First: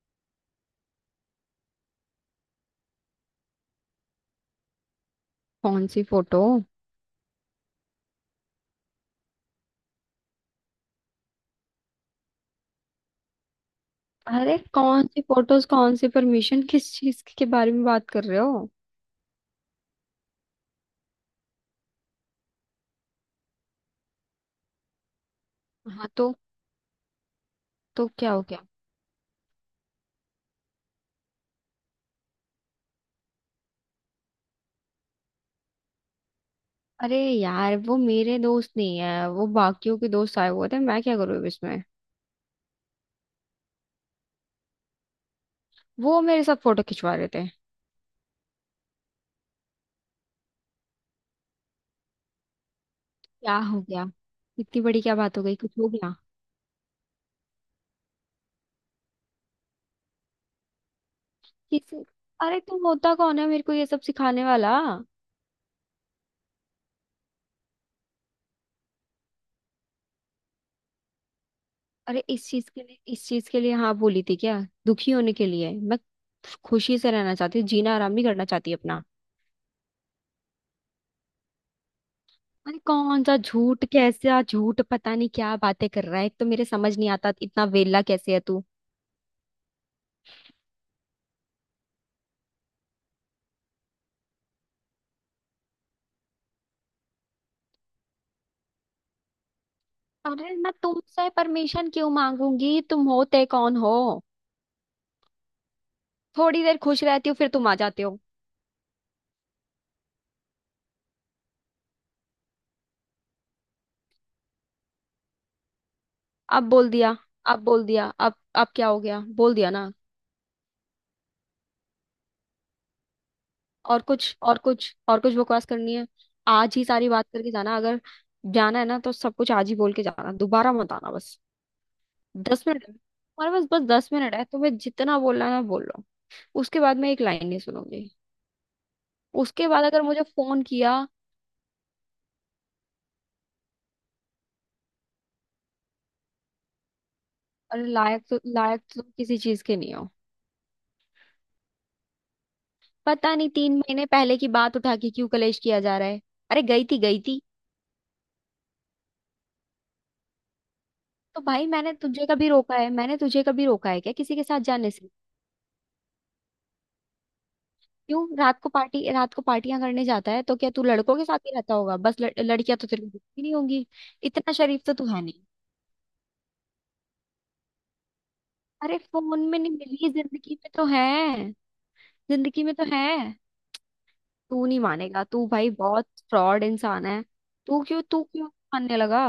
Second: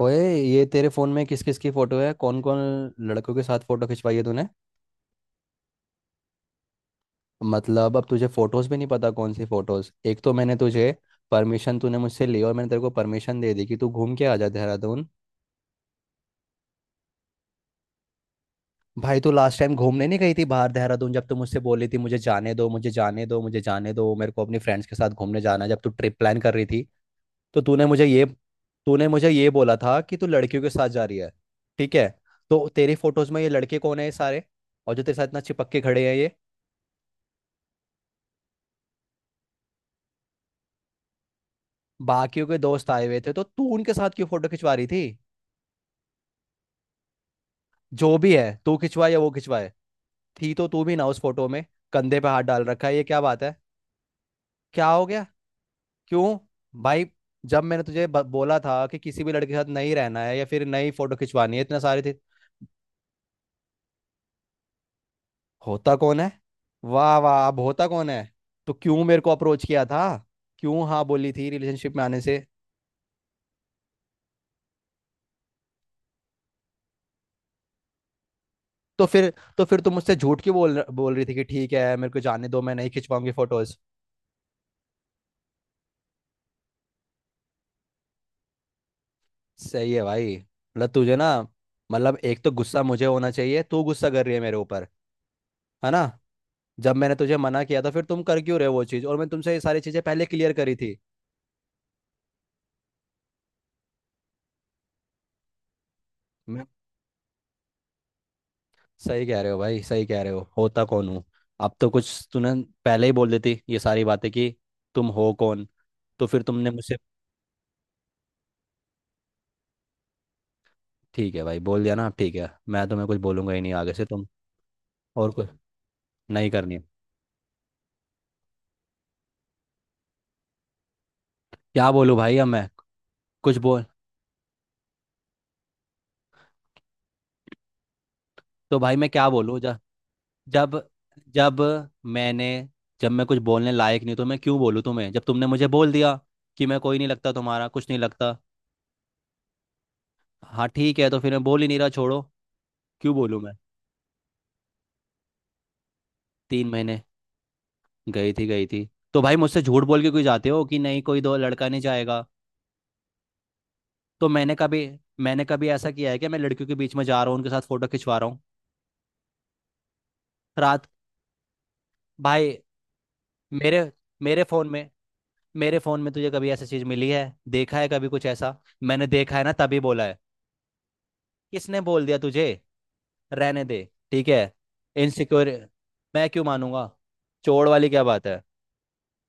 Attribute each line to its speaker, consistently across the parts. Speaker 1: ओए, ये तेरे फोन में किस किस की फोटो है, कौन कौन लड़कों के साथ फोटो खिंचवाई है तूने।
Speaker 2: कौन सी फोटो?
Speaker 1: मतलब अब तुझे फोटोज भी नहीं पता कौन सी फोटोज। एक तो मैंने तुझे परमिशन, तूने मुझसे ली और मैंने तेरे को परमिशन दे दी कि तू घूम के आ जा
Speaker 2: अरे, कौन
Speaker 1: देहरादून।
Speaker 2: सी फोटोज? कौन सी परमिशन? किस चीज के बारे में बात कर रहे हो?
Speaker 1: भाई तू लास्ट टाइम घूमने नहीं गई थी बाहर देहरादून, जब तू मुझसे बोली थी मुझे जाने दो, मुझे जाने दो, मुझे जाने दो, मेरे को अपने फ्रेंड्स के साथ घूमने जाना है", जब तू
Speaker 2: हाँ,
Speaker 1: ट्रिप
Speaker 2: तो?
Speaker 1: प्लान कर रही थी। तो तूने मुझे
Speaker 2: तो
Speaker 1: ये
Speaker 2: क्या हो गया?
Speaker 1: तूने मुझे ये बोला था कि तू लड़कियों के साथ जा रही है। ठीक है। तो तेरी फोटोज में ये लड़के कौन है ये सारे, और जो तेरे साथ इतना चिपक के खड़े हैं ये।
Speaker 2: अरे यार, वो मेरे दोस्त नहीं है। वो बाकियों के दोस्त आए हुए थे, मैं क्या करूँ अब इसमें।
Speaker 1: बाकियों के दोस्त आए हुए थे तो तू उनके साथ क्यों फोटो खिंचवा रही थी।
Speaker 2: वो मेरे साथ फोटो खिंचवा रहे थे।
Speaker 1: जो भी है, तू खिंचवाए या वो खिंचवाए, थी तो तू भी ना उस फोटो में। कंधे पे हाथ डाल रखा है, ये क्या बात है।
Speaker 2: क्या हो गया? इतनी
Speaker 1: क्या
Speaker 2: बड़ी
Speaker 1: हो
Speaker 2: क्या
Speaker 1: गया,
Speaker 2: बात हो गई? कुछ हो गया?
Speaker 1: क्यों, भाई। जब मैंने तुझे बोला था कि किसी भी लड़के के साथ नहीं रहना है या फिर नई फोटो खिंचवानी है, इतने सारे
Speaker 2: किसी
Speaker 1: थे।
Speaker 2: अरे, तुम होता कौन है मेरे को ये सब सिखाने वाला?
Speaker 1: होता कौन है। वाह वाह, अब होता कौन है। तो क्यों मेरे को अप्रोच किया था। क्यों हाँ बोली थी रिलेशनशिप में आने
Speaker 2: अरे,
Speaker 1: से।
Speaker 2: इस चीज के लिए, इस चीज के लिए हाँ बोली थी क्या? दुखी होने के लिए? मैं खुशी से रहना चाहती हूँ, जीना, आराम नहीं करना चाहती अपना।
Speaker 1: तो फिर तो फिर तुम मुझसे झूठ क्यों बोल बोल रही थी कि ठीक है मेरे को जाने दो, मैं
Speaker 2: अरे,
Speaker 1: नहीं
Speaker 2: कौन
Speaker 1: खिंचवाऊंगी
Speaker 2: सा
Speaker 1: फोटोज।
Speaker 2: झूठ, कैसा झूठ? पता नहीं क्या बातें कर रहा है। एक तो मेरे समझ नहीं आता इतना वेला कैसे है तू।
Speaker 1: सही है भाई, मतलब तुझे ना। मतलब एक तो गुस्सा मुझे होना चाहिए, तू गुस्सा कर रही है मेरे ऊपर। है ना। जब मैंने तुझे मना किया था फिर तुम कर क्यों रहे हो वो चीज़, और मैं तुमसे ये सारी चीज़ें पहले क्लियर
Speaker 2: अरे, मैं
Speaker 1: करी थी।
Speaker 2: तुमसे परमिशन क्यों मांगूंगी? तुम होते कौन हो? थोड़ी
Speaker 1: मैं
Speaker 2: देर खुश रहती हो, फिर तुम आ जाते हो।
Speaker 1: सही कह रहे हो भाई, सही कह रहे हो, होता कौन हूँ। अब तो कुछ तूने पहले ही बोल देती ये सारी बातें कि तुम हो कौन। तो फिर
Speaker 2: अब
Speaker 1: तुमने
Speaker 2: बोल
Speaker 1: मुझसे।
Speaker 2: दिया, अब बोल दिया, अब क्या हो गया? बोल दिया ना।
Speaker 1: ठीक है भाई, बोल दिया ना। ठीक है, मैं तुम्हें कुछ बोलूंगा ही नहीं आगे
Speaker 2: और
Speaker 1: से तुम।
Speaker 2: कुछ, और कुछ, और
Speaker 1: और
Speaker 2: कुछ
Speaker 1: कुछ
Speaker 2: बकवास करनी है?
Speaker 1: नहीं
Speaker 2: आज
Speaker 1: करनी है।
Speaker 2: ही सारी बात करके जाना। अगर जाना है ना, तो सब कुछ आज ही बोल के जाना। दोबारा मत आना, बस।
Speaker 1: क्या बोलूँ भाई अब
Speaker 2: दस
Speaker 1: मैं।
Speaker 2: मिनट है। तुम्हारे
Speaker 1: कुछ
Speaker 2: पास
Speaker 1: बोल।
Speaker 2: बस 10 मिनट है, तुम्हें जितना बोलना है ना बोल लो। उसके बाद मैं एक लाइन नहीं सुनूंगी।
Speaker 1: तो भाई मैं क्या बोलूँ।
Speaker 2: उसके बाद अगर मुझे फोन
Speaker 1: जब
Speaker 2: किया।
Speaker 1: जब मैंने जब मैं कुछ बोलने लायक नहीं तो मैं क्यों बोलूँ तुम्हें, जब तुमने मुझे बोल दिया कि मैं कोई नहीं लगता, तुम्हारा
Speaker 2: अरे,
Speaker 1: कुछ नहीं
Speaker 2: लायक
Speaker 1: लगता।
Speaker 2: तो लायक तो किसी चीज के नहीं हो।
Speaker 1: हाँ ठीक है, तो फिर मैं बोल ही नहीं रहा, छोड़ो। क्यों
Speaker 2: पता
Speaker 1: बोलूँ
Speaker 2: नहीं,
Speaker 1: मैं।
Speaker 2: 3 महीने पहले की बात उठा के क्यों कलेश किया जा रहा है। अरे
Speaker 1: तीन
Speaker 2: गई थी,
Speaker 1: महीने
Speaker 2: गई थी।
Speaker 1: गई थी तो भाई, मुझसे झूठ बोल के कोई जाते हो, कि नहीं कोई दो
Speaker 2: तो भाई,
Speaker 1: लड़का नहीं
Speaker 2: मैंने
Speaker 1: जाएगा।
Speaker 2: तुझे कभी रोका है? मैंने तुझे कभी रोका है क्या
Speaker 1: तो
Speaker 2: किसी के
Speaker 1: मैंने
Speaker 2: साथ
Speaker 1: कभी
Speaker 2: जाने से?
Speaker 1: मैंने कभी ऐसा किया है कि मैं लड़कियों के बीच में जा रहा हूँ, उनके साथ फोटो खिंचवा
Speaker 2: क्यों,
Speaker 1: रहा हूँ।
Speaker 2: रात को पार्टी, रात को पार्टियां करने जाता है तो क्या तू
Speaker 1: रात,
Speaker 2: लड़कों के साथ ही रहता होगा? बस
Speaker 1: भाई।
Speaker 2: लड़कियां तो तेरे को दिखती नहीं
Speaker 1: मेरे
Speaker 2: होंगी।
Speaker 1: मेरे
Speaker 2: इतना
Speaker 1: फोन
Speaker 2: शरीफ
Speaker 1: में
Speaker 2: तो तू है नहीं।
Speaker 1: मेरे फोन में तुझे कभी ऐसी चीज मिली है, देखा है कभी कुछ ऐसा।
Speaker 2: अरे
Speaker 1: मैंने देखा
Speaker 2: फोन
Speaker 1: है ना
Speaker 2: में नहीं
Speaker 1: तभी बोला
Speaker 2: मिली,
Speaker 1: है।
Speaker 2: जिंदगी में तो है।
Speaker 1: किसने बोल दिया तुझे।
Speaker 2: जिंदगी में तो है।
Speaker 1: रहने दे, ठीक है।
Speaker 2: तू नहीं मानेगा तू,
Speaker 1: इनसिक्योर,
Speaker 2: भाई बहुत
Speaker 1: मैं क्यों
Speaker 2: फ्रॉड
Speaker 1: मानूंगा।
Speaker 2: इंसान है।
Speaker 1: चोर
Speaker 2: तू
Speaker 1: वाली
Speaker 2: क्यों
Speaker 1: क्या
Speaker 2: तू
Speaker 1: बात है।
Speaker 2: क्यों मानने लगा?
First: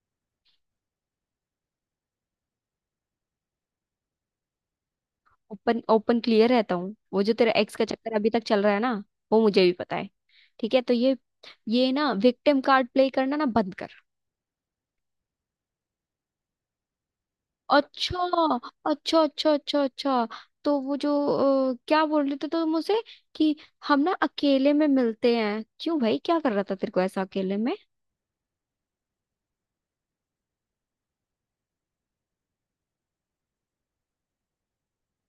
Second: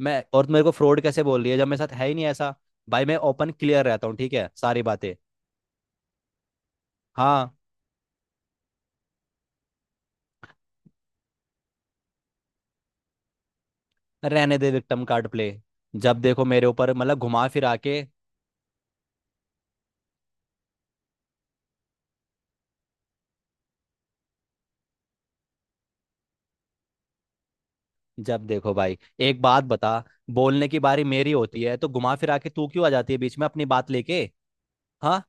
Speaker 1: मैं और तू मेरे को फ्रॉड कैसे बोल रही है जब मेरे साथ है ही नहीं ऐसा। भाई मैं ओपन क्लियर रहता हूँ ठीक है, सारी बातें।
Speaker 2: ओपन, ओपन क्लियर रहता हूँ? वो जो तेरा
Speaker 1: हाँ।
Speaker 2: एक्स का चक्कर अभी तक चल रहा है ना, वो मुझे भी पता है। ठीक है, तो ये ना विक्टिम कार्ड प्ले करना ना बंद कर।
Speaker 1: रहने दे विक्टम कार्ड प्ले। जब देखो मेरे ऊपर, मतलब घुमा फिरा के।
Speaker 2: अच्छा, अच्छा, अच्छा, अच्छा, अच्छा। तो वो जो, क्या बोल रहे थे तो मुझसे कि हम ना अकेले में मिलते हैं? क्यों भाई, क्या कर रहा था तेरे को ऐसा अकेले में?
Speaker 1: जब देखो भाई, एक बात बता, बोलने की बारी मेरी होती है तो घुमा फिरा के तू क्यों आ जाती है बीच में अपनी बात लेके। हाँ,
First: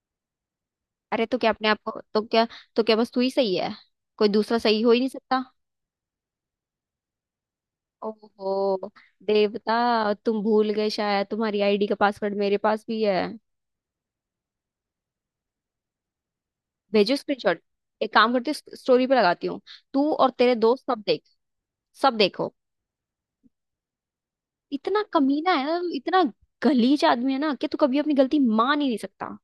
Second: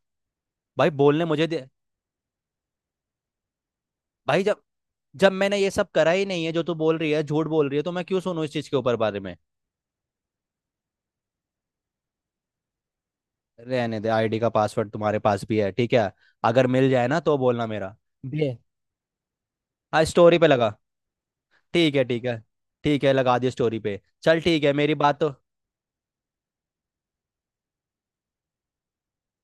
Speaker 1: भाई बोलने
Speaker 2: अरे, तो
Speaker 1: मुझे
Speaker 2: क्या
Speaker 1: दे।
Speaker 2: अपने आप को, तो क्या, तो क्या बस तू ही सही है? कोई
Speaker 1: भाई
Speaker 2: दूसरा
Speaker 1: जब।
Speaker 2: सही हो ही नहीं
Speaker 1: जब
Speaker 2: सकता?
Speaker 1: मैंने ये सब करा ही नहीं है, जो तू बोल रही है, झूठ बोल रही है, तो मैं क्यों सुनूं इस चीज के
Speaker 2: ओहो,
Speaker 1: ऊपर बारे में।
Speaker 2: देवता, तुम भूल गए शायद तुम्हारी आईडी का पासवर्ड मेरे पास भी है।
Speaker 1: रहने दे, आईडी का पासवर्ड तुम्हारे पास भी है ठीक है। अगर मिल जाए
Speaker 2: भेजो
Speaker 1: ना तो
Speaker 2: स्क्रीनशॉट।
Speaker 1: बोलना मेरा।
Speaker 2: एक काम करती
Speaker 1: बे,
Speaker 2: हूँ, स्टोरी पे लगाती हूँ।
Speaker 1: हाँ
Speaker 2: तू और
Speaker 1: स्टोरी पे
Speaker 2: तेरे
Speaker 1: लगा।
Speaker 2: दोस्त सब देख।
Speaker 1: ठीक है
Speaker 2: सब
Speaker 1: ठीक है
Speaker 2: देखो।
Speaker 1: ठीक है, लगा दिया स्टोरी पे, चल ठीक है, मेरी
Speaker 2: इतना
Speaker 1: बात तो।
Speaker 2: कमीना है ना, इतना गलीज आदमी है ना, कि तू कभी अपनी गलती मान ही नहीं सकता।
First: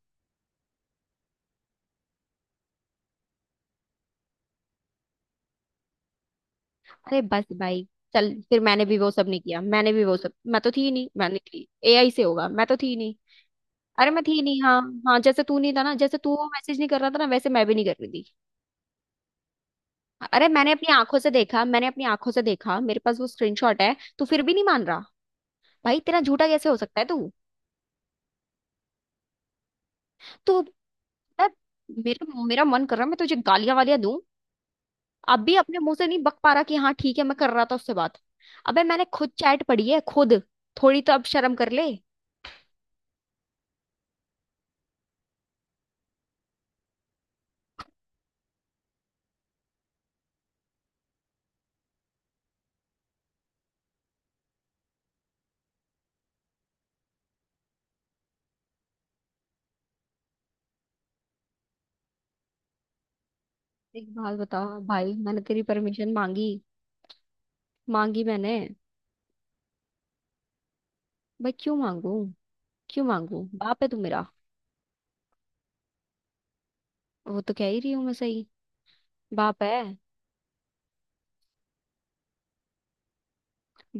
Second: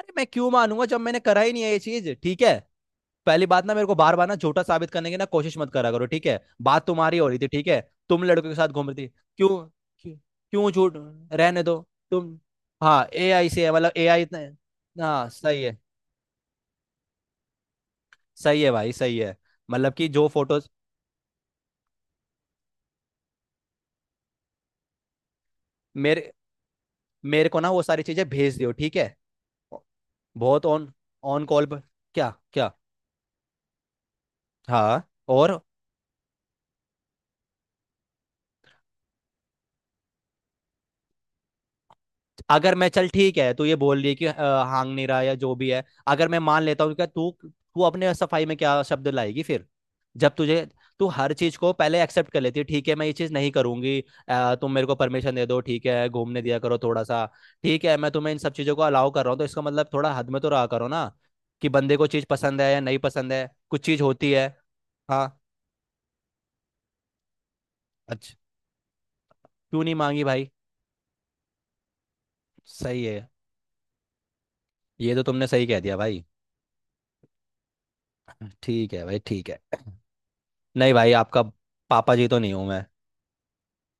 Speaker 1: अरे मैं क्यों मानूंगा जब मैंने करा ही नहीं है ये चीज ठीक है। पहली बात ना, मेरे को बार बार ना झूठा साबित करने की ना कोशिश मत करा करो ठीक है, बात तुम्हारी
Speaker 2: अरे
Speaker 1: हो रही
Speaker 2: बस
Speaker 1: थी ठीक है।
Speaker 2: भाई।
Speaker 1: तुम
Speaker 2: चल,
Speaker 1: लड़कों के
Speaker 2: फिर
Speaker 1: साथ
Speaker 2: मैंने
Speaker 1: घूम
Speaker 2: भी
Speaker 1: रही थी।
Speaker 2: वो सब नहीं
Speaker 1: क्यों
Speaker 2: किया, मैंने भी
Speaker 1: क्यों
Speaker 2: वो सब, मैं तो
Speaker 1: क्यों
Speaker 2: थी ही
Speaker 1: झूठ,
Speaker 2: नहीं, मैंने
Speaker 1: रहने
Speaker 2: की।
Speaker 1: दो
Speaker 2: एआई से
Speaker 1: तुम।
Speaker 2: होगा, मैं तो थी ही
Speaker 1: हाँ,
Speaker 2: नहीं।
Speaker 1: AI से है, मतलब ए
Speaker 2: अरे,
Speaker 1: आई
Speaker 2: मैं थी
Speaker 1: इतना।
Speaker 2: ही नहीं, हाँ। हाँ,
Speaker 1: हाँ
Speaker 2: जैसे तू
Speaker 1: सही
Speaker 2: नहीं
Speaker 1: है।
Speaker 2: था ना, जैसे तू वो मैसेज नहीं कर रहा था ना, वैसे मैं भी नहीं कर रही थी।
Speaker 1: सही है भाई, सही है, मतलब कि जो
Speaker 2: अरे,
Speaker 1: फोटोज।
Speaker 2: मैंने अपनी आंखों से देखा, मैंने अपनी आंखों से देखा, मेरे पास वो स्क्रीनशॉट है, तू फिर भी नहीं मान रहा। भाई, तेरा
Speaker 1: मेरे
Speaker 2: झूठा कैसे हो सकता है तू
Speaker 1: मेरे को ना वो सारी चीजें भेज दियो ठीक है।
Speaker 2: तू
Speaker 1: बहुत ऑन, ऑन
Speaker 2: यार,
Speaker 1: कॉल पर। क्या
Speaker 2: मेरा मेरा
Speaker 1: क्या।
Speaker 2: मन कर रहा है मैं तुझे गालियां वालियां दूं।
Speaker 1: हाँ।
Speaker 2: अब भी
Speaker 1: और
Speaker 2: अपने मुंह से नहीं बक पा रहा कि हाँ ठीक है मैं कर रहा था उससे बात। अबे, मैंने खुद चैट पढ़ी है, खुद। थोड़ी तो अब शर्म कर ले।
Speaker 1: अगर मैं, चल ठीक है, तू ये बोल रही है कि हांग नहीं रहा या जो भी है, अगर मैं मान लेता हूँ, क्या तू तू अपने सफाई में क्या शब्द लाएगी फिर। जब तुझे, तू हर चीज को पहले एक्सेप्ट कर लेती है ठीक है, मैं ये चीज नहीं करूंगी। तुम मेरे को परमिशन दे दो ठीक है, घूमने दिया करो थोड़ा सा। ठीक है, मैं तुम्हें इन सब चीजों को अलाउ कर रहा हूँ, तो इसका मतलब थोड़ा हद में तो रहा करो ना, कि बंदे को चीज पसंद है या नहीं पसंद है, कुछ चीज
Speaker 2: एक
Speaker 1: होती
Speaker 2: बात
Speaker 1: है।
Speaker 2: बता, भाई
Speaker 1: हाँ।
Speaker 2: मैंने तेरी परमिशन मांगी? मांगी
Speaker 1: अच्छा,
Speaker 2: मैंने?
Speaker 1: क्यों नहीं मांगी भाई।
Speaker 2: भाई क्यों मांगू?
Speaker 1: सही
Speaker 2: क्यों
Speaker 1: है।
Speaker 2: मांगू, बाप है तू मेरा?
Speaker 1: ये तो तुमने सही कह दिया भाई।
Speaker 2: वो तो कह ही रही हूं मैं, सही।
Speaker 1: ठीक है भाई, ठीक है।
Speaker 2: बाप है।
Speaker 1: नहीं भाई, आपका पापा जी तो नहीं हूं मैं।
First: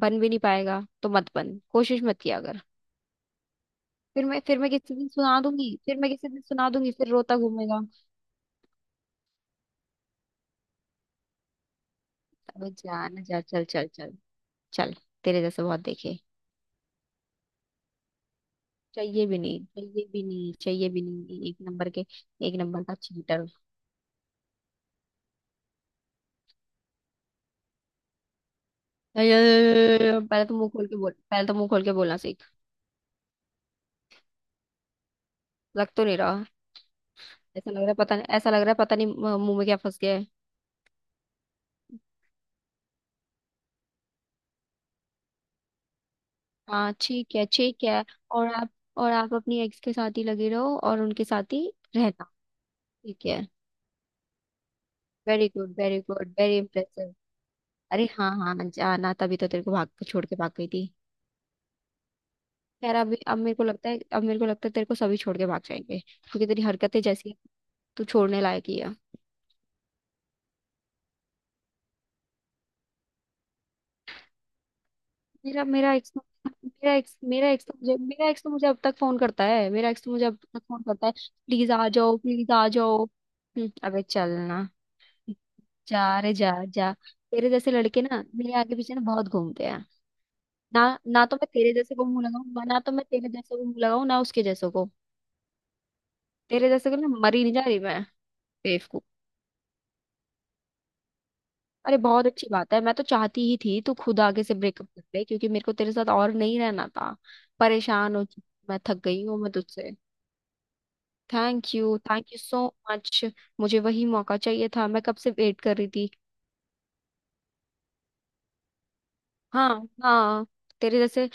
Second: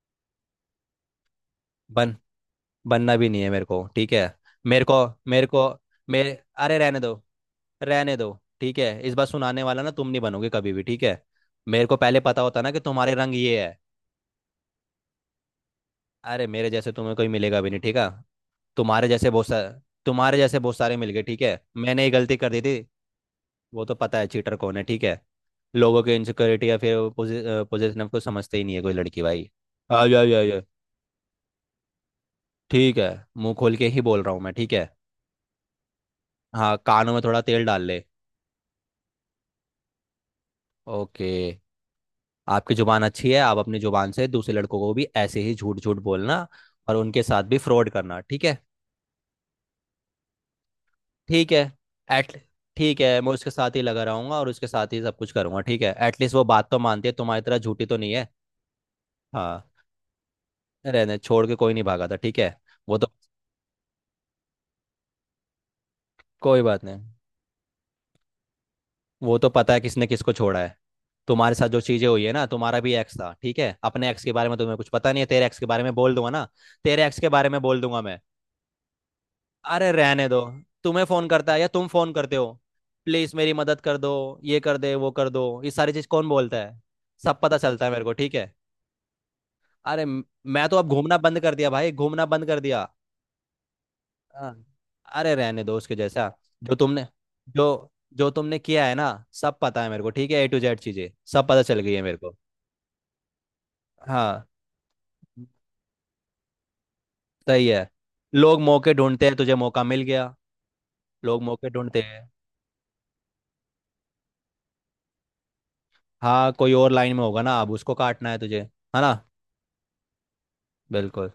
Speaker 2: बन भी नहीं पाएगा तो मत बन, कोशिश
Speaker 1: बन,
Speaker 2: मत किया अगर।
Speaker 1: बनना भी नहीं है मेरे को ठीक है।
Speaker 2: फिर मैं
Speaker 1: मेरे को,
Speaker 2: किसी दिन सुना
Speaker 1: मेरे को,
Speaker 2: दूंगी, फिर मैं किसी
Speaker 1: मेरे,
Speaker 2: दिन सुना
Speaker 1: अरे
Speaker 2: दूंगी,
Speaker 1: रहने
Speaker 2: फिर
Speaker 1: दो।
Speaker 2: रोता घूमेगा।
Speaker 1: रहने दो। ठीक है, इस बार सुनाने वाला ना तुम नहीं बनोगे कभी भी ठीक है। मेरे को पहले पता होता
Speaker 2: अबे
Speaker 1: ना कि तुम्हारे
Speaker 2: जान
Speaker 1: रंग
Speaker 2: जा,
Speaker 1: ये
Speaker 2: चल,
Speaker 1: है।
Speaker 2: चल, चल, चल। तेरे जैसे बहुत देखे।
Speaker 1: अरे मेरे जैसे तुम्हें कोई मिलेगा भी नहीं ठीक है, तुम्हारे
Speaker 2: चाहिए
Speaker 1: जैसे
Speaker 2: भी
Speaker 1: बहुत
Speaker 2: नहीं,
Speaker 1: सारे।
Speaker 2: चाहिए भी
Speaker 1: तुम्हारे
Speaker 2: नहीं,
Speaker 1: जैसे बहुत
Speaker 2: चाहिए
Speaker 1: सारे
Speaker 2: भी
Speaker 1: मिल गए ठीक
Speaker 2: नहीं, एक
Speaker 1: है,
Speaker 2: नंबर
Speaker 1: मैंने
Speaker 2: के।
Speaker 1: ये गलती कर
Speaker 2: एक
Speaker 1: दी थी।
Speaker 2: नंबर का चीटर।
Speaker 1: वो तो पता है चीटर कौन है ठीक है। लोगों के इनसिक्योरिटी या फिर पोजिशन को समझते ही नहीं है कोई लड़की भाई। आ जा जा
Speaker 2: पहले तो
Speaker 1: जा।
Speaker 2: मुंह खोल के बोल, पहले तो मुंह खोल के बोलना सीख।
Speaker 1: ठीक है, मुंह खोल के ही बोल रहा हूँ मैं ठीक है।
Speaker 2: लग तो नहीं रहा।
Speaker 1: हाँ, कानों में थोड़ा तेल
Speaker 2: ऐसा लग
Speaker 1: डाल
Speaker 2: रहा है,
Speaker 1: ले।
Speaker 2: पता नहीं, ऐसा लग रहा है, पता नहीं, मुंह में क्या फंस गया है।
Speaker 1: ओके। आपकी जुबान अच्छी है, आप अपनी जुबान से दूसरे लड़कों को भी ऐसे ही झूठ झूठ बोलना
Speaker 2: हाँ
Speaker 1: और उनके
Speaker 2: ठीक
Speaker 1: साथ
Speaker 2: है,
Speaker 1: भी
Speaker 2: ठीक
Speaker 1: फ्रॉड
Speaker 2: है।
Speaker 1: करना ठीक
Speaker 2: और
Speaker 1: है।
Speaker 2: आप, और आप अपनी एक्स के साथ ही लगे रहो और उनके
Speaker 1: ठीक
Speaker 2: साथ
Speaker 1: है,
Speaker 2: ही रहना।
Speaker 1: एट। ठीक है,
Speaker 2: ठीक
Speaker 1: मैं
Speaker 2: है।
Speaker 1: उसके साथ ही लगा रहूंगा और उसके साथ ही सब कुछ
Speaker 2: वेरी
Speaker 1: करूंगा
Speaker 2: गुड,
Speaker 1: ठीक है,
Speaker 2: वेरी गुड,
Speaker 1: एटलीस्ट वो
Speaker 2: वेरी
Speaker 1: बात तो मानती है,
Speaker 2: इंप्रेसिव।
Speaker 1: तुम्हारी तरह झूठी तो
Speaker 2: अरे
Speaker 1: नहीं है।
Speaker 2: हाँ, हाँ, जाना तभी तो तेरे
Speaker 1: हाँ,
Speaker 2: को भाग छोड़ के भाग गई थी।
Speaker 1: रहने छोड़ के कोई नहीं भागा था ठीक है।
Speaker 2: खैर
Speaker 1: वो तो,
Speaker 2: अभी, अब मेरे को लगता है, अब मेरे को लगता है तेरे को सभी छोड़ के भाग जाएंगे, क्योंकि
Speaker 1: कोई
Speaker 2: तेरी
Speaker 1: बात
Speaker 2: हरकतें
Speaker 1: नहीं।
Speaker 2: जैसी हैं, तू छोड़ने लायक ही है।
Speaker 1: वो तो पता है किसने किसको छोड़ा है। तुम्हारे साथ जो चीजें हुई है ना, तुम्हारा भी एक्स था ठीक है, अपने एक्स के बारे में तुम्हें कुछ पता नहीं है। तेरे एक्स
Speaker 2: मेरा
Speaker 1: के बारे
Speaker 2: मेरा
Speaker 1: में
Speaker 2: एक्स
Speaker 1: बोल दूंगा ना,
Speaker 2: मेरा
Speaker 1: तेरे
Speaker 2: एक्स
Speaker 1: एक्स के बारे में बोल दूंगा मैं।
Speaker 2: मेरा एक्स तो मुझे अब तक फोन करता है, मेरा
Speaker 1: अरे
Speaker 2: एक्स तो मुझे
Speaker 1: रहने
Speaker 2: अब
Speaker 1: दो।
Speaker 2: तक फोन
Speaker 1: तुम्हें
Speaker 2: करता है,
Speaker 1: फोन करता है या
Speaker 2: प्लीज
Speaker 1: तुम
Speaker 2: आ
Speaker 1: फोन
Speaker 2: जाओ,
Speaker 1: करते
Speaker 2: प्लीज
Speaker 1: हो,
Speaker 2: आ जाओ।
Speaker 1: प्लीज मेरी मदद कर
Speaker 2: अबे
Speaker 1: दो, ये
Speaker 2: चलना।
Speaker 1: कर दे वो कर दो, ये सारी
Speaker 2: जा
Speaker 1: चीज कौन
Speaker 2: रे, जा,
Speaker 1: बोलता है।
Speaker 2: जा।
Speaker 1: सब
Speaker 2: तेरे
Speaker 1: पता
Speaker 2: जैसे
Speaker 1: चलता है
Speaker 2: लड़के
Speaker 1: मेरे को
Speaker 2: ना
Speaker 1: ठीक है।
Speaker 2: मेरे आगे पीछे ना बहुत घूमते हैं।
Speaker 1: अरे मैं तो
Speaker 2: ना
Speaker 1: अब घूमना
Speaker 2: ना तो
Speaker 1: बंद
Speaker 2: मैं
Speaker 1: कर दिया
Speaker 2: तेरे
Speaker 1: भाई,
Speaker 2: जैसे को
Speaker 1: घूमना
Speaker 2: मुंह
Speaker 1: बंद कर
Speaker 2: लगाऊं ना,
Speaker 1: दिया।
Speaker 2: तो मैं तेरे जैसे को मुंह लगाऊं ना उसके
Speaker 1: हाँ।
Speaker 2: जैसे को।
Speaker 1: अरे रहने दो, उसके जैसा।
Speaker 2: तेरे
Speaker 1: जो
Speaker 2: जैसे को
Speaker 1: तुमने
Speaker 2: ना मरी नहीं जा रही
Speaker 1: जो
Speaker 2: मैं।
Speaker 1: जो तुमने किया है
Speaker 2: बेवकूफ।
Speaker 1: ना, सब पता है मेरे को ठीक है, A to Z चीजें सब पता चल गई
Speaker 2: अरे
Speaker 1: है मेरे
Speaker 2: बहुत
Speaker 1: को।
Speaker 2: अच्छी बात है, मैं तो चाहती ही थी तू खुद आगे
Speaker 1: हाँ
Speaker 2: से ब्रेकअप कर ले, क्योंकि मेरे को तेरे साथ और नहीं रहना था।
Speaker 1: सही है।
Speaker 2: परेशान हो चुकी।
Speaker 1: लोग
Speaker 2: मैं
Speaker 1: मौके
Speaker 2: थक गई
Speaker 1: ढूंढते हैं,
Speaker 2: हूँ मैं
Speaker 1: तुझे मौका
Speaker 2: तुझसे।
Speaker 1: मिल गया। लोग मौके
Speaker 2: थैंक यू,
Speaker 1: ढूंढते हैं।
Speaker 2: Thank you so much. मुझे वही मौका चाहिए था, मैं कब से वेट कर रही थी।
Speaker 1: हाँ, कोई और लाइन में होगा ना, अब उसको काटना है तुझे, है ना।
Speaker 2: हाँ, हाँ। तेरे जैसे
Speaker 1: बिल्कुल,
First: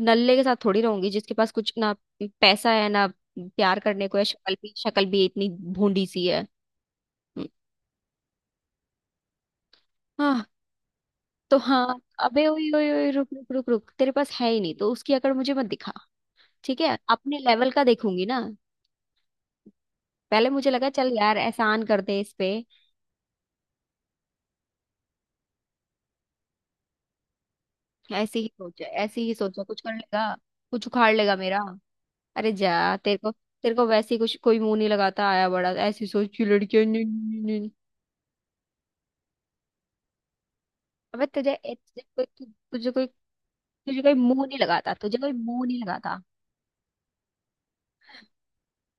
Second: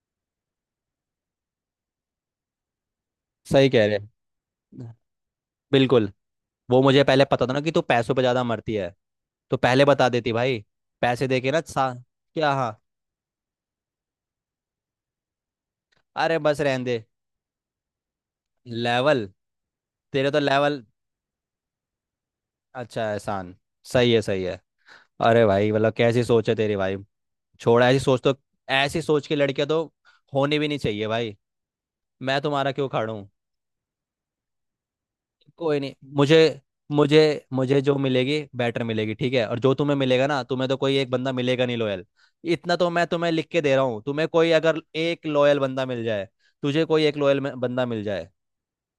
Speaker 2: नल्ले के साथ थोड़ी रहूंगी, जिसके पास कुछ ना पैसा है ना
Speaker 1: सही
Speaker 2: प्यार
Speaker 1: कह रहे
Speaker 2: करने को है, शक्ल भी,
Speaker 1: हैं।
Speaker 2: शक्ल भी इतनी भूंडी
Speaker 1: बिल्कुल।
Speaker 2: सी है।
Speaker 1: वो मुझे पहले पता
Speaker 2: हम्म,
Speaker 1: था ना कि तू पैसों पे ज्यादा मरती है, तो पहले बता देती
Speaker 2: हाँ,
Speaker 1: भाई। पैसे देके
Speaker 2: तो
Speaker 1: ना सा।
Speaker 2: हाँ। अबे,
Speaker 1: क्या
Speaker 2: ओए,
Speaker 1: हाँ।
Speaker 2: ओए, ओए, रुक, रुक, रुक, रुक। तेरे पास है ही नहीं तो उसकी अकड़ मुझे मत दिखा।
Speaker 1: अरे बस
Speaker 2: ठीक
Speaker 1: रहने
Speaker 2: है,
Speaker 1: दे।
Speaker 2: अपने लेवल का देखूंगी ना।
Speaker 1: लेवल, तेरे तो
Speaker 2: पहले मुझे
Speaker 1: लेवल।
Speaker 2: लगा, चल यार एहसान कर दे इस पे।
Speaker 1: अच्छा है, एहसान। सही है, सही है। अरे भाई, मतलब कैसी सोच है तेरी भाई, छोड़ ऐसी सोच तो।
Speaker 2: ऐसी ही सोचा,
Speaker 1: ऐसी
Speaker 2: ऐसी
Speaker 1: सोच
Speaker 2: ही
Speaker 1: की
Speaker 2: सोचा
Speaker 1: लड़कियां
Speaker 2: कुछ
Speaker 1: तो
Speaker 2: कर लेगा,
Speaker 1: होनी भी नहीं
Speaker 2: कुछ
Speaker 1: चाहिए
Speaker 2: उखाड़
Speaker 1: भाई।
Speaker 2: लेगा मेरा।
Speaker 1: मैं
Speaker 2: अरे
Speaker 1: तुम्हारा
Speaker 2: जा,
Speaker 1: क्यों
Speaker 2: तेरे
Speaker 1: खाड़ूं।
Speaker 2: को तेरे को वैसे ही कुछ कोई मुंह नहीं लगाता। आया बड़ा
Speaker 1: कोई नहीं,
Speaker 2: ऐसी सोच
Speaker 1: मुझे
Speaker 2: की लड़की है, नहीं,
Speaker 1: मुझे
Speaker 2: नहीं, नहीं, नहीं।
Speaker 1: मुझे जो मिलेगी बेटर मिलेगी ठीक है, और जो तुम्हें मिलेगा ना, तुम्हें तो कोई एक
Speaker 2: अबे
Speaker 1: बंदा
Speaker 2: तुझे
Speaker 1: मिलेगा
Speaker 2: ए-
Speaker 1: नहीं
Speaker 2: तुझे
Speaker 1: लॉयल।
Speaker 2: कोई तु-
Speaker 1: इतना तो
Speaker 2: तुझे
Speaker 1: मैं
Speaker 2: कोई
Speaker 1: तुम्हें लिख के दे रहा
Speaker 2: तुझे
Speaker 1: हूँ,
Speaker 2: कोई
Speaker 1: तुम्हें
Speaker 2: मुंह
Speaker 1: कोई
Speaker 2: नहीं
Speaker 1: अगर
Speaker 2: लगाता, तुझे
Speaker 1: एक
Speaker 2: कोई
Speaker 1: लॉयल
Speaker 2: मुंह नहीं
Speaker 1: बंदा मिल
Speaker 2: लगाता।
Speaker 1: जाए। तुझे कोई एक लॉयल बंदा मिल जाए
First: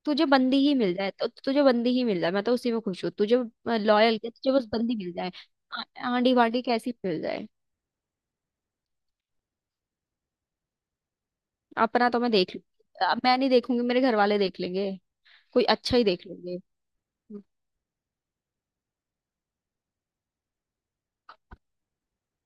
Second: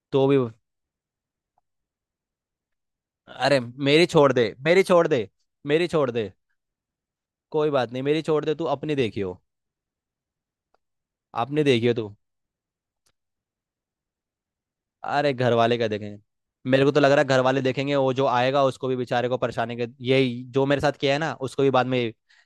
Speaker 2: तुझे
Speaker 1: तो भी,
Speaker 2: बंदी ही मिल जाए, तो तुझे बंदी ही मिल जाए, मैं तो उसी में खुश हूँ। तुझे
Speaker 1: अरे। मेरी
Speaker 2: लॉयल,
Speaker 1: छोड़
Speaker 2: तुझे
Speaker 1: दे
Speaker 2: बस
Speaker 1: मेरी
Speaker 2: बंदी
Speaker 1: छोड़
Speaker 2: मिल
Speaker 1: दे
Speaker 2: जाए। आ-
Speaker 1: मेरी छोड़ दे
Speaker 2: आंडी वांडी कैसी मिल जाए।
Speaker 1: कोई बात नहीं, मेरी छोड़ दे तू, अपनी देखियो। अपनी देखियो तू।
Speaker 2: अपना तो मैं देख लूंगी। मैं नहीं देखूंगी, मेरे घर वाले देख लेंगे।
Speaker 1: अरे घर
Speaker 2: कोई
Speaker 1: वाले क्या
Speaker 2: अच्छा ही
Speaker 1: देखेंगे।
Speaker 2: देख लेंगे।
Speaker 1: मेरे को तो लग रहा है घर वाले देखेंगे, वो जो आएगा उसको भी बेचारे को परेशानी के ये, जो मेरे साथ किया है ना, उसको भी बाद में।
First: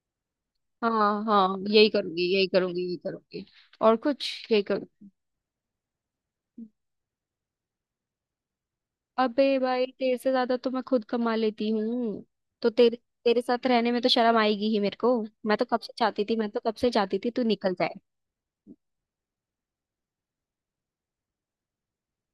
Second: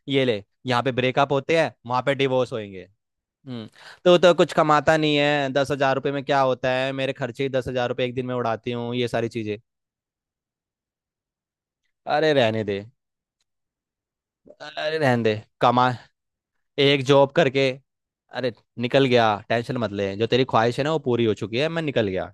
Speaker 1: ये ले, यहाँ पे
Speaker 2: हाँ,
Speaker 1: ब्रेकअप
Speaker 2: हाँ,
Speaker 1: होते हैं,
Speaker 2: यही
Speaker 1: वहां पे
Speaker 2: करूंगी, यही
Speaker 1: डिवोर्स
Speaker 2: करूंगी,
Speaker 1: होंगे।
Speaker 2: यही करूंगी।
Speaker 1: हम्म।
Speaker 2: और
Speaker 1: तो
Speaker 2: कुछ,
Speaker 1: तो कुछ
Speaker 2: यही
Speaker 1: कमाता
Speaker 2: करूंगी।
Speaker 1: नहीं है, 10,000 रुपये में क्या होता है, मेरे खर्चे ही 10,000 रुपये एक दिन में उड़ाती हूँ, ये सारी चीजें।
Speaker 2: अबे भाई, तेरे से ज्यादा तो मैं खुद कमा लेती हूँ।
Speaker 1: अरे रहने
Speaker 2: तो
Speaker 1: दे।
Speaker 2: तेरे तेरे साथ रहने में तो शर्म आएगी ही मेरे
Speaker 1: अरे
Speaker 2: को।
Speaker 1: रहने दे,
Speaker 2: मैं तो कब
Speaker 1: कमा,
Speaker 2: से चाहती थी, मैं तो कब से
Speaker 1: एक
Speaker 2: चाहती थी
Speaker 1: जॉब
Speaker 2: तू
Speaker 1: करके।
Speaker 2: निकल जाए।
Speaker 1: अरे निकल गया, टेंशन मत ले, जो तेरी ख्वाहिश है ना वो पूरी हो चुकी है, मैं निकल गया।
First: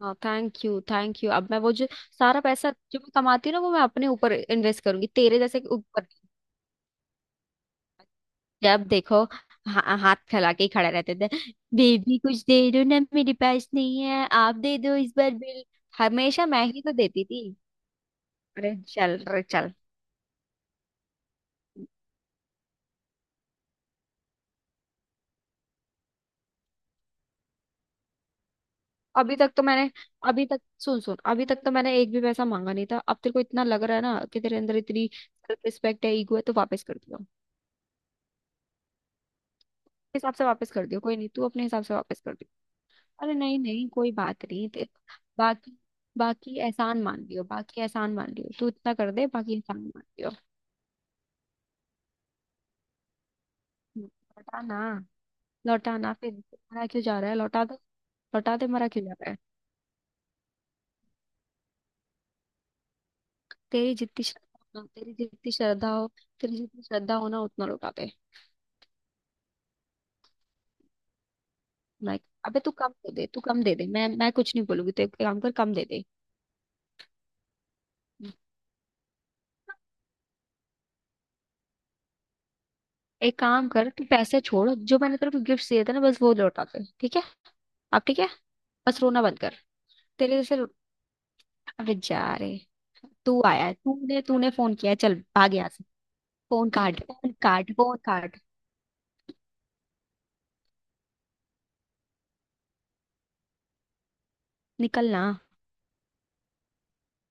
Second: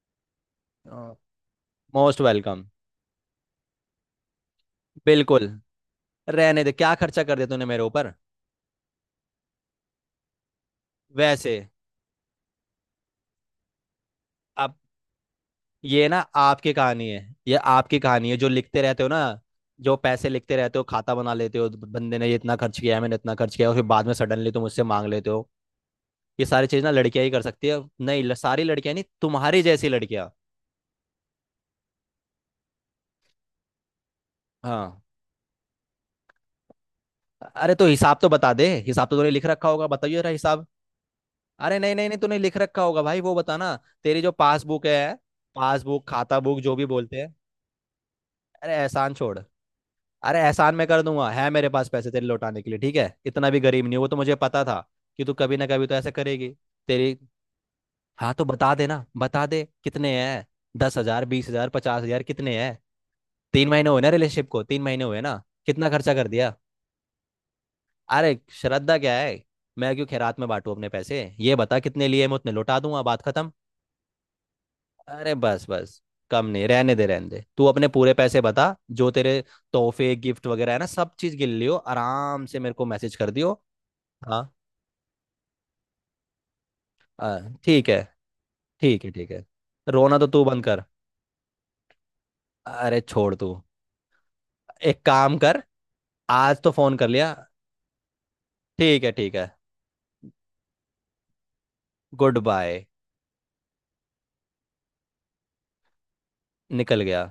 Speaker 2: हाँ, थैंक यू, थैंक यू। अब मैं वो जो
Speaker 1: मोस्ट
Speaker 2: सारा
Speaker 1: वेलकम।
Speaker 2: पैसा जो मैं कमाती हूँ ना, वो मैं अपने ऊपर इन्वेस्ट करूंगी, तेरे
Speaker 1: बिल्कुल।
Speaker 2: जैसे के ऊपर।
Speaker 1: रहने दे, क्या खर्चा कर दिया तूने मेरे ऊपर।
Speaker 2: जब देखो हाथ फैला के ही खड़े रहते थे,
Speaker 1: वैसे।
Speaker 2: बेबी कुछ दे दो ना, मेरे पास नहीं है, आप
Speaker 1: अब
Speaker 2: दे दो इस बार बिल।
Speaker 1: ये ना
Speaker 2: हमेशा मैं
Speaker 1: आपकी
Speaker 2: ही तो
Speaker 1: कहानी है।
Speaker 2: देती थी।
Speaker 1: ये आपकी कहानी है जो
Speaker 2: अरे
Speaker 1: लिखते रहते हो
Speaker 2: चल
Speaker 1: ना,
Speaker 2: रे, चल।
Speaker 1: जो पैसे लिखते रहते हो, खाता बना लेते हो, बंदे ने ये इतना खर्च किया है, मैंने इतना खर्च किया है, और फिर बाद में सडनली तुम मुझसे मांग लेते हो। ये सारी चीज ना लड़कियां ही कर सकती है, नहीं सारी लड़कियां नहीं,
Speaker 2: अभी तक
Speaker 1: तुम्हारी
Speaker 2: तो
Speaker 1: जैसी
Speaker 2: मैंने
Speaker 1: लड़कियां।
Speaker 2: अभी तक सुन, सुन, अभी तक तो मैंने एक भी पैसा मांगा नहीं था। अब तेरे को इतना लग रहा है ना कि तेरे अंदर
Speaker 1: हाँ।
Speaker 2: इतनी सेल्फ रिस्पेक्ट है, ईगो है, तो वापस कर दियो, अपने
Speaker 1: अरे तो हिसाब तो बता दे, हिसाब तो तूने लिख रखा होगा, बताइए जरा
Speaker 2: हिसाब से
Speaker 1: हिसाब।
Speaker 2: वापस कर दियो। कोई नहीं, तू अपने
Speaker 1: अरे
Speaker 2: हिसाब से
Speaker 1: नहीं नहीं नहीं,
Speaker 2: वापस कर
Speaker 1: तूने लिख
Speaker 2: दियो।
Speaker 1: रखा होगा भाई,
Speaker 2: अरे
Speaker 1: वो
Speaker 2: नहीं,
Speaker 1: बताना,
Speaker 2: नहीं, कोई
Speaker 1: तेरी जो
Speaker 2: बात नहीं,
Speaker 1: पासबुक है,
Speaker 2: बाकी
Speaker 1: पासबुक खाता
Speaker 2: बाकी
Speaker 1: बुक जो भी
Speaker 2: एहसान
Speaker 1: बोलते
Speaker 2: मान
Speaker 1: हैं।
Speaker 2: लियो, बाकी एहसान मान लियो, तू
Speaker 1: अरे
Speaker 2: इतना कर
Speaker 1: एहसान
Speaker 2: दे,
Speaker 1: छोड़।
Speaker 2: बाकी एहसान मान लियो।
Speaker 1: अरे एहसान मैं कर दूंगा, है मेरे पास पैसे तेरे लौटाने के लिए ठीक है, इतना भी गरीब नहीं हूं, वो तो मुझे पता
Speaker 2: लौटाना?
Speaker 1: था कि तू कभी ना कभी तो ऐसा
Speaker 2: लौटाना फिर,
Speaker 1: करेगी।
Speaker 2: मरा क्यों
Speaker 1: तेरी।
Speaker 2: जा रहा है? लौटा दो,
Speaker 1: हाँ तो
Speaker 2: लौटा दे,
Speaker 1: बता दे
Speaker 2: मरा
Speaker 1: ना,
Speaker 2: क्यों जा रहा है?
Speaker 1: बता दे कितने हैं, 10,000, 20,000, 50,000, कितने हैं। 3 महीने
Speaker 2: तेरी
Speaker 1: हुए ना
Speaker 2: जितनी
Speaker 1: रिलेशनशिप
Speaker 2: श्रद्धा
Speaker 1: को, तीन
Speaker 2: हो,
Speaker 1: महीने
Speaker 2: तेरी
Speaker 1: हुए ना,
Speaker 2: जितनी
Speaker 1: कितना
Speaker 2: श्रद्धा हो,
Speaker 1: खर्चा कर दिया।
Speaker 2: तेरी जितनी श्रद्धा हो ना उतना लौटा दे।
Speaker 1: अरे श्रद्धा क्या है, मैं क्यों खैरात में बांटू अपने पैसे, ये बता कितने
Speaker 2: लाइक,
Speaker 1: लिए, मैं उतने
Speaker 2: अबे तू
Speaker 1: लौटा
Speaker 2: कम
Speaker 1: दूंगा,
Speaker 2: दे
Speaker 1: बात
Speaker 2: दे, तू
Speaker 1: खत्म।
Speaker 2: कम दे दे, मैं कुछ नहीं बोलूंगी, तो एक
Speaker 1: अरे
Speaker 2: काम कर,
Speaker 1: बस
Speaker 2: कम दे
Speaker 1: बस,
Speaker 2: दे।
Speaker 1: कम नहीं, रहने दे रहने दे तू, अपने पूरे पैसे बता। जो तेरे तोहफे, गिफ्ट वगैरह है ना, सब चीज गिन लियो आराम से, मेरे को मैसेज कर
Speaker 2: एक
Speaker 1: दियो।
Speaker 2: काम कर, तू पैसे
Speaker 1: हाँ,
Speaker 2: छोड़, जो मैंने तेरे को गिफ्ट दिए थे ना बस वो लौटा दे। ठीक है।
Speaker 1: हाँ ठीक
Speaker 2: अब
Speaker 1: है।
Speaker 2: ठीक है। बस
Speaker 1: ठीक है
Speaker 2: रोना
Speaker 1: ठीक
Speaker 2: बंद
Speaker 1: है।
Speaker 2: कर।
Speaker 1: रोना तो
Speaker 2: तेरे
Speaker 1: तू
Speaker 2: जैसे
Speaker 1: बंद
Speaker 2: रो-
Speaker 1: कर।
Speaker 2: अबे, जा रे।
Speaker 1: अरे छोड़
Speaker 2: तू
Speaker 1: तू।
Speaker 2: आया है, तूने तूने फोन किया है,
Speaker 1: एक
Speaker 2: चल
Speaker 1: काम
Speaker 2: भाग
Speaker 1: कर,
Speaker 2: यहाँ से।
Speaker 1: आज तो
Speaker 2: फोन
Speaker 1: फोन
Speaker 2: काट,
Speaker 1: कर
Speaker 2: फोन
Speaker 1: लिया।
Speaker 2: काट, फोन काट।
Speaker 1: ठीक है, ठीक है, गुड बाय।
Speaker 2: निकलना।
Speaker 1: निकल गया।